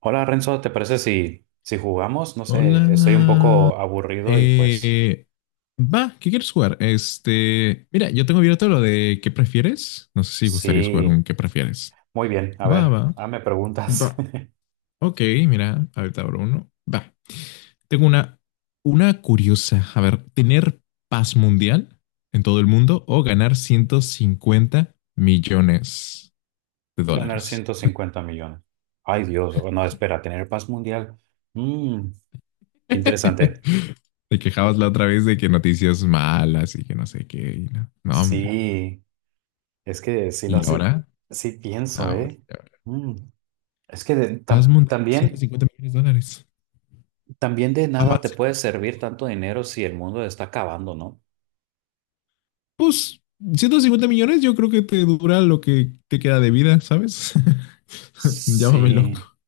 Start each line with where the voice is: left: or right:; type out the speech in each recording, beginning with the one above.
right: Hola Renzo, ¿te parece si jugamos? No sé, estoy un
left: Hola.
right: poco aburrido y pues
left: Eh, eh, va, ¿qué quieres jugar? Este, mira, yo tengo abierto lo de ¿qué prefieres? No sé si gustarías jugar un
right: sí,
left: ¿qué prefieres?
right: muy bien, a
left: Va,
right: ver,
left: va,
right: me preguntas.
left: va. Ok, mira, ahorita abro uno. Va. Tengo una curiosa. A ver, ¿tener paz mundial en todo el mundo o ganar ciento cincuenta millones de
right: Ganar
left: dólares?
right: 150 millones. Ay Dios, no, espera, tener paz mundial. Mm, qué interesante.
left: Te quejabas la otra vez de que noticias malas y que no sé qué. Y no, no, hombre.
right: Sí, es que sí lo
left: ¿Y
right: hace,
left: ahora?
right: sí pienso,
left: Ahora,
right: ¿eh?
left: ahora.
right: Mm, es que
left: Paz mundial, ciento
right: también,
left: cincuenta millones de dólares.
right: también de nada te
left: Avance.
right: puede servir tanto dinero si el mundo está acabando, ¿no?
left: Pues, 150 millones yo creo que te dura lo que te queda de vida, ¿sabes? Llámame
right: Sí,
left: loco.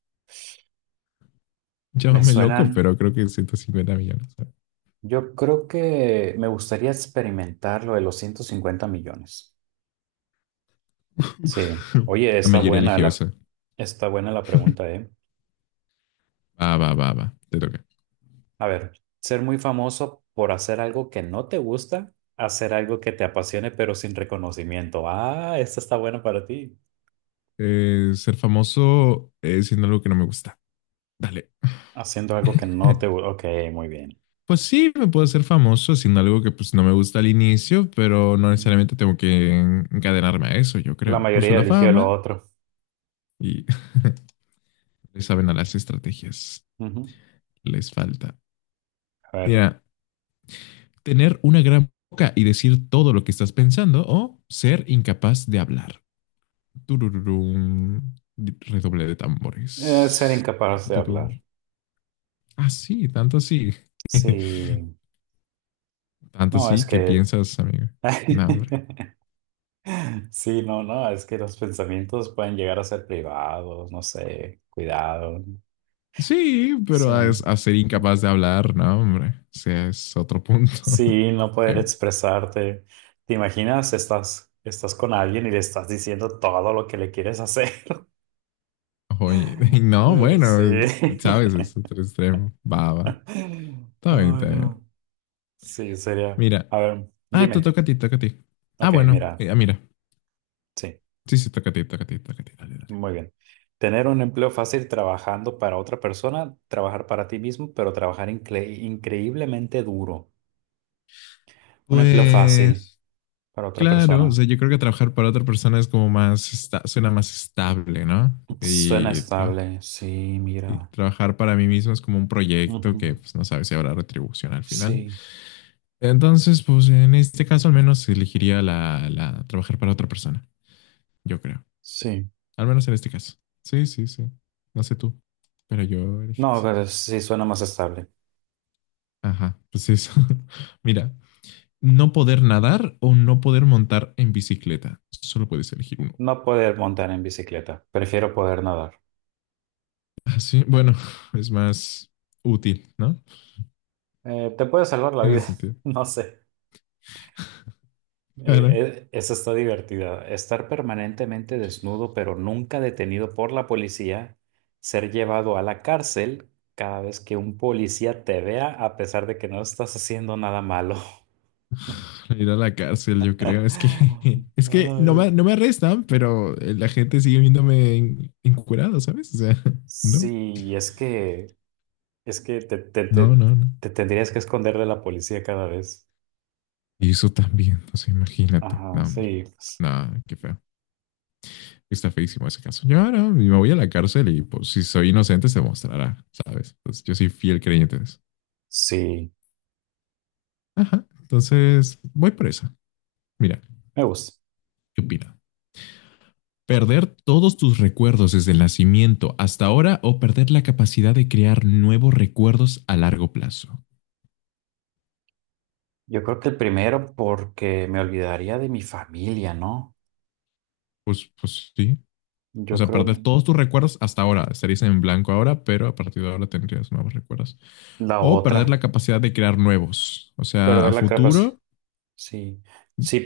right: me
left: Llámame loco,
right: suenan.
left: pero creo que 150 millones. ¿Sabes?
right: Yo creo que me gustaría experimentar lo de los 150 millones. Sí. Oye,
left: La mayoría eligió eso.
right: está buena la pregunta, ¿eh?
left: Va, va, va, va. Te toca.
right: A ver, ser muy famoso por hacer algo que no te gusta, hacer algo que te apasione pero sin reconocimiento. Ah, esta está buena para ti.
left: Ser famoso siendo algo que no me gusta. Dale.
right: Haciendo algo que no te gusta. Ok, muy bien.
left: Pues sí, me puedo hacer famoso haciendo algo que pues no me gusta al inicio, pero no
right: Mm.
left: necesariamente tengo que encadenarme a eso, yo
right: La
left: creo. Uso
right: mayoría
left: la
right: eligió lo
left: fama
right: otro.
left: y le saben a las estrategias.
right: Ujú.
left: Les falta.
right: A ver,
left: Mira, tener una gran boca y decir todo lo que estás pensando o ser incapaz de hablar. Turururum. Redoble de
right: ser
left: tambores.
right: incapaz de hablar.
left: Turururum. Ah, sí, tanto así.
right: Sí.
left: Tanto
right: No, es
left: así que
right: que...
left: piensas, amiga. No, hombre.
right: Sí, no, no, es que los pensamientos pueden llegar a ser privados, no sé, cuidado,
left: Sí, pero a,
right: sí.
left: a ser incapaz de hablar, no, hombre. O sea, es otro punto
right: Sí, no poder
left: extremo.
right: expresarte. ¿Te imaginas? Estás con alguien y le estás diciendo todo lo que le quieres hacer.
left: Oye, no,
right: Sí.
left: bueno, sabes, es otro extremo. Va, va. Está bien,
right: Ay,
left: está bien.
right: no. Sí, sería.
left: Mira.
right: A ver,
left: Ah, tú
right: dime.
left: toca a ti, toca a ti. Ah,
right: Ok,
left: bueno.
right: mira,
left: Mira.
right: sí.
left: Sí, sí, toca a ti, toca a ti, toca a ti. Dale, dale.
right: Muy bien. Tener un empleo fácil trabajando para otra persona, trabajar para ti mismo, pero trabajar increíblemente duro. Un empleo fácil
left: Pues,
right: para otra
left: claro, o
right: persona.
left: sea, yo creo que trabajar para otra persona es como más, suena más estable, ¿no?
right: Suena
left: Y, tra-
right: estable. Sí,
left: y
right: mira.
left: trabajar para mí mismo es como un proyecto
right: Ujú.
left: que, pues, no sabes si habrá retribución al final.
right: Sí,
left: Entonces, pues, en este caso al menos elegiría la trabajar para otra persona, yo creo.
right: sí.
left: Al menos en este caso. Sí, sí, sí. No sé tú, pero yo elegí
right: No,
left: eso.
right: pero sí suena más estable.
left: Ajá, pues eso. Mira, no poder nadar o no poder montar en bicicleta. Solo puedes elegir uno.
right: No poder montar en bicicleta. Prefiero poder nadar.
left: Así, bueno, es más útil, ¿no?
right: Te puede salvar la
left: Tiene
right: vida.
left: sentido.
right: No sé.
left: Claro,
right: Esa está divertida. Estar permanentemente desnudo, pero nunca detenido por la policía, ser llevado a la cárcel cada vez que un policía te vea, a pesar de que no estás haciendo nada malo.
left: ir a la cárcel, yo creo. Es que, es que
right: Ay,
left: no me arrestan, pero la gente sigue viéndome encurado, ¿sabes? O sea, no,
right: sí, es que
left: no.
right: te tendrías que esconder de la policía cada vez.
left: Y eso también, o sea, imagínate.
right: Ajá,
left: No, hombre.
right: sí,
left: No, qué feo. Está feísimo ese caso. Yo ahora no, me voy a la cárcel y pues si soy inocente se mostrará, ¿sabes? Entonces, yo soy fiel creyente de eso.
right: sí,
left: Ajá. Entonces, voy por esa. Mira,
right: me gusta.
left: ¿qué opina? Perder todos tus recuerdos desde el nacimiento hasta ahora o perder la capacidad de crear nuevos recuerdos a largo plazo.
right: Yo creo que el primero porque me olvidaría de mi familia, ¿no?
left: Pues sí. O
right: Yo
left: sea,
right: creo
left: perder
right: que
left: todos tus recuerdos hasta ahora. Estarías en blanco ahora, pero a partir de ahora tendrías nuevos recuerdos.
right: la
left: O perder
right: otra.
left: la capacidad de crear nuevos. O sea, a
right: Perder la capacidad.
left: futuro
right: Sí.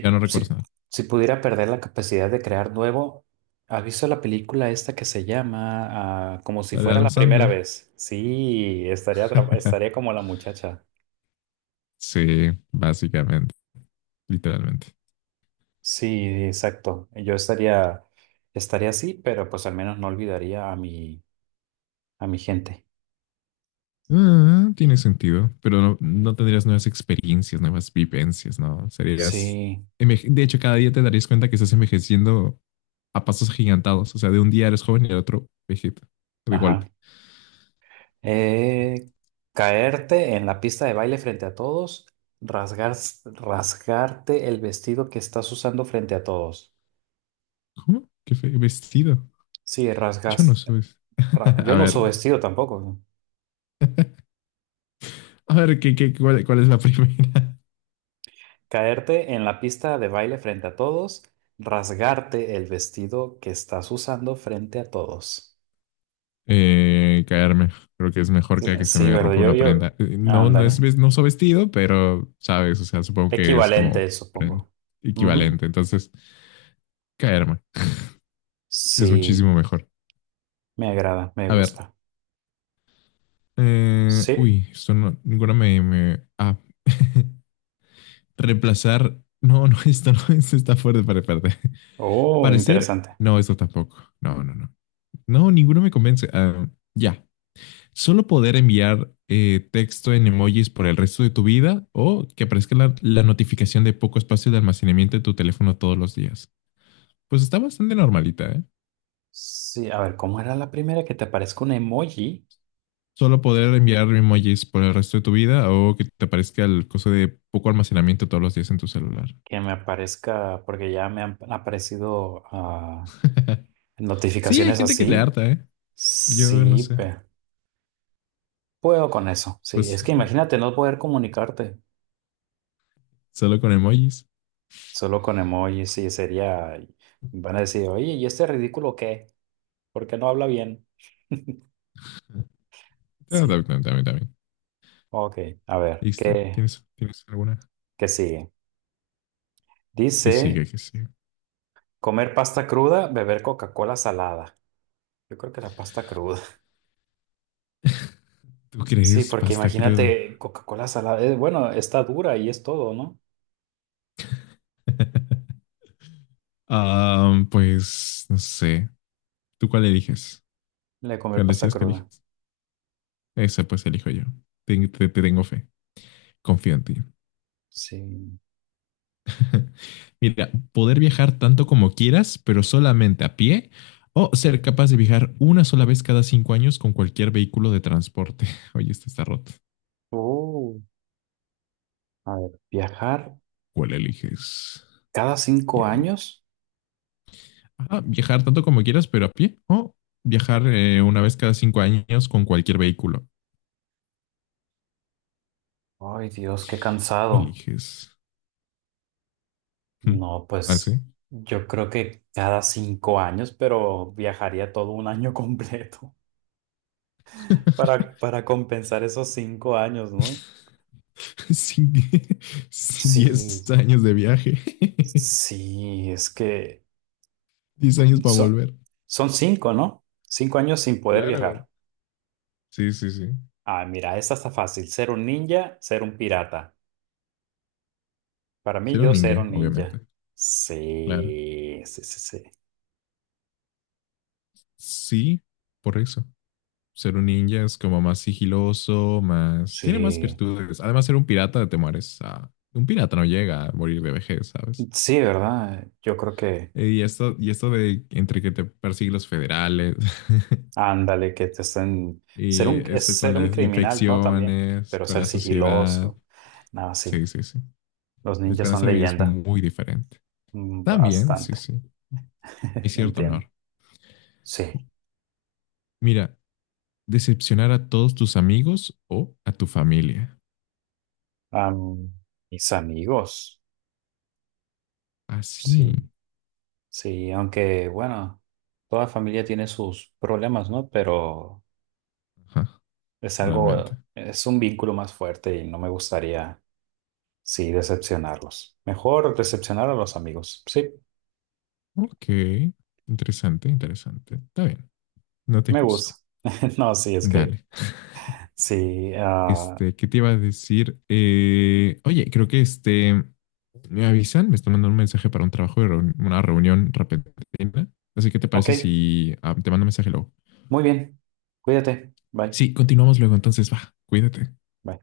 left: ya no recuerdas
right: si,
left: nada.
right: si pudiera perder la capacidad de crear nuevo, ¿has visto la película esta que se llama Como si
left: La de
right: fuera
left: Adam
right: la primera
left: Sandler.
right: vez? Sí, estaría como la muchacha.
left: Sí, básicamente, literalmente.
right: Sí, exacto. Estaría así, pero pues al menos no olvidaría a a mi gente.
left: Ah, tiene sentido, pero no, no tendrías nuevas experiencias, nuevas vivencias, ¿no? Serías...
right: Sí,
left: De hecho, cada día te darías cuenta que estás envejeciendo a pasos gigantados. O sea, de un día eres joven y al otro vegeta, de
right: ajá.
left: golpe.
right: Eh, caerte en la pista de baile frente a todos, rasgar, rasgarte el vestido que estás usando frente a todos.
left: ¿Cómo? Vestido?
right: Sí,
left: Yo no
right: rasgas.
left: soy...
right: Yo
left: A
right: no uso
left: ver,
right: vestido tampoco.
left: a ver, ¿ cuál es la primera?
right: Caerte en la pista de baile frente a todos, rasgarte el vestido que estás usando frente a todos.
left: Caerme. Creo que es mejor
right: Sí,
left: que se
right: sí,
left: me
right: ¿verdad?
left: rompa una prenda. No,
right: Ándale.
left: no uso vestido, pero sabes, o sea, supongo que es como
right: Equivalente,
left: prenda
right: supongo. Ujú.
left: equivalente. Entonces, caerme. Es
right: Sí,
left: muchísimo mejor.
right: me agrada, me
left: A ver.
right: gusta. Sí.
left: Uy, esto no, ah. Reemplazar. No, no, esto no, esto está fuerte para parte.
right: Oh,
left: Parecer.
right: interesante.
left: No, esto tampoco. No, no, no. No, ninguno me convence. Ah, ya. Solo poder enviar texto en emojis por el resto de tu vida o que aparezca la notificación de poco espacio de almacenamiento de tu teléfono todos los días. Pues está bastante normalita, ¿eh?
right: Sí, a ver, ¿cómo era la primera? Que te aparezca un emoji,
left: Solo poder enviar emojis por el resto de tu vida o que te aparezca el coso de poco almacenamiento todos los días en tu celular.
right: que me aparezca, porque ya me han aparecido
left: Sí, hay
right: notificaciones
left: gente que le
right: así.
left: harta, ¿eh? Yo no
right: Sí,
left: sé.
right: puedo con eso. Sí, es que
left: Pues
right: imagínate no poder comunicarte
left: solo con emojis.
right: solo con emojis, sí, sería, van a decir, oye, ¿y este ridículo qué? ¿Por qué no habla bien?
left: Ah,
right: Sí,
left: también, también, también.
right: ok, a ver,
left: Listo. ¿Tienes alguna?
right: ¿qué sigue?
left: Que siga,
right: Dice,
left: que siga.
right: comer pasta cruda, beber Coca-Cola salada. Yo creo que la pasta cruda.
left: ¿Tú
right: Sí,
left: crees
right: porque
left: pasta cruda?
right: imagínate Coca-Cola salada. Bueno, está dura y es todo, ¿no?
left: Ah, pues no sé. ¿Tú cuál eliges?
right: Le comer
left: ¿Cuál
right: pasta
left: decías que
right: cruda.
left: eliges? Esa pues elijo yo. Te tengo fe. Confío en ti.
right: Sí.
left: Mira, poder viajar tanto como quieras, pero solamente a pie, o ser capaz de viajar una sola vez cada 5 años con cualquier vehículo de transporte. Oye, este está roto.
right: Oh, a ver, viajar
left: ¿Cuál eliges,
right: cada cinco
left: Diego?
right: años.
left: Ah, viajar tanto como quieras, pero a pie, o viajar una vez cada 5 años con cualquier vehículo.
right: Ay, Dios, qué cansado.
left: Eliges. Hmm.
right: No,
left: ¿Ah,
right: pues
left: sí?
right: yo creo que cada 5 años, pero viajaría todo un año completo para compensar esos 5 años, ¿no?
left: Sin, die- sin
right: Sí,
left: 10 años de viaje.
right: sí, es que
left: 10 años para
right: son,
left: volver.
right: son cinco, ¿no? 5 años sin poder
left: Claro.
right: viajar.
left: Sí, sí, sí.
right: Ah, mira, esa está fácil. Ser un ninja, ser un pirata. Para mí,
left: Ser un
right: yo ser
left: ninja,
right: un ninja.
left: obviamente. Claro.
right: Sí, sí, sí, sí.
left: Sí, por eso. Ser un ninja es como más sigiloso, más...
right: Sí,
left: Tiene más virtudes. Además, ser un pirata te mueres. Un pirata no llega a morir de vejez, ¿sabes?
right: sí, ¿verdad? Yo creo que,
left: Y esto de entre que te persiguen los federales,
right: ándale, que te estén...
left: y
right: es
left: esto con
right: ser un
left: las
right: criminal, ¿no? También,
left: infecciones,
right: pero
left: con
right: ser
left: la sociedad.
right: sigiloso. Nada,
left: Sí,
right: sí.
left: sí, sí.
right: Los
left: La
right: ninjas son
left: esperanza de vida es
right: leyenda.
left: muy diferente.
right: Mm,
left: También, sí,
right: bastante.
left: sí. Hay cierto
right: Entiendo.
left: honor.
right: Sí.
left: Mira, decepcionar a todos tus amigos o a tu familia.
right: Am, mis amigos.
left: Así.
right: Sí, sí, aunque, bueno, toda familia tiene sus problemas, ¿no? Pero...
left: Ajá,
right: Es
left: realmente.
right: algo, es un vínculo más fuerte y no me gustaría, sí, decepcionarlos. Mejor decepcionar a los amigos. Sí,
left: Ok. Interesante, interesante. Está bien. No te
right: me gusta.
left: juzgo.
right: No, sí, es que,
left: Dale.
right: sí.
left: Este, ¿qué te iba a decir? Oye, creo que este. Me avisan, me están mandando un mensaje para un trabajo de una reunión repentina. Así que, ¿te
right: Ok,
left: parece si te mando un mensaje luego?
right: muy bien. Cuídate. Bye.
left: Sí, continuamos luego. Entonces, va, cuídate.
right: Bye.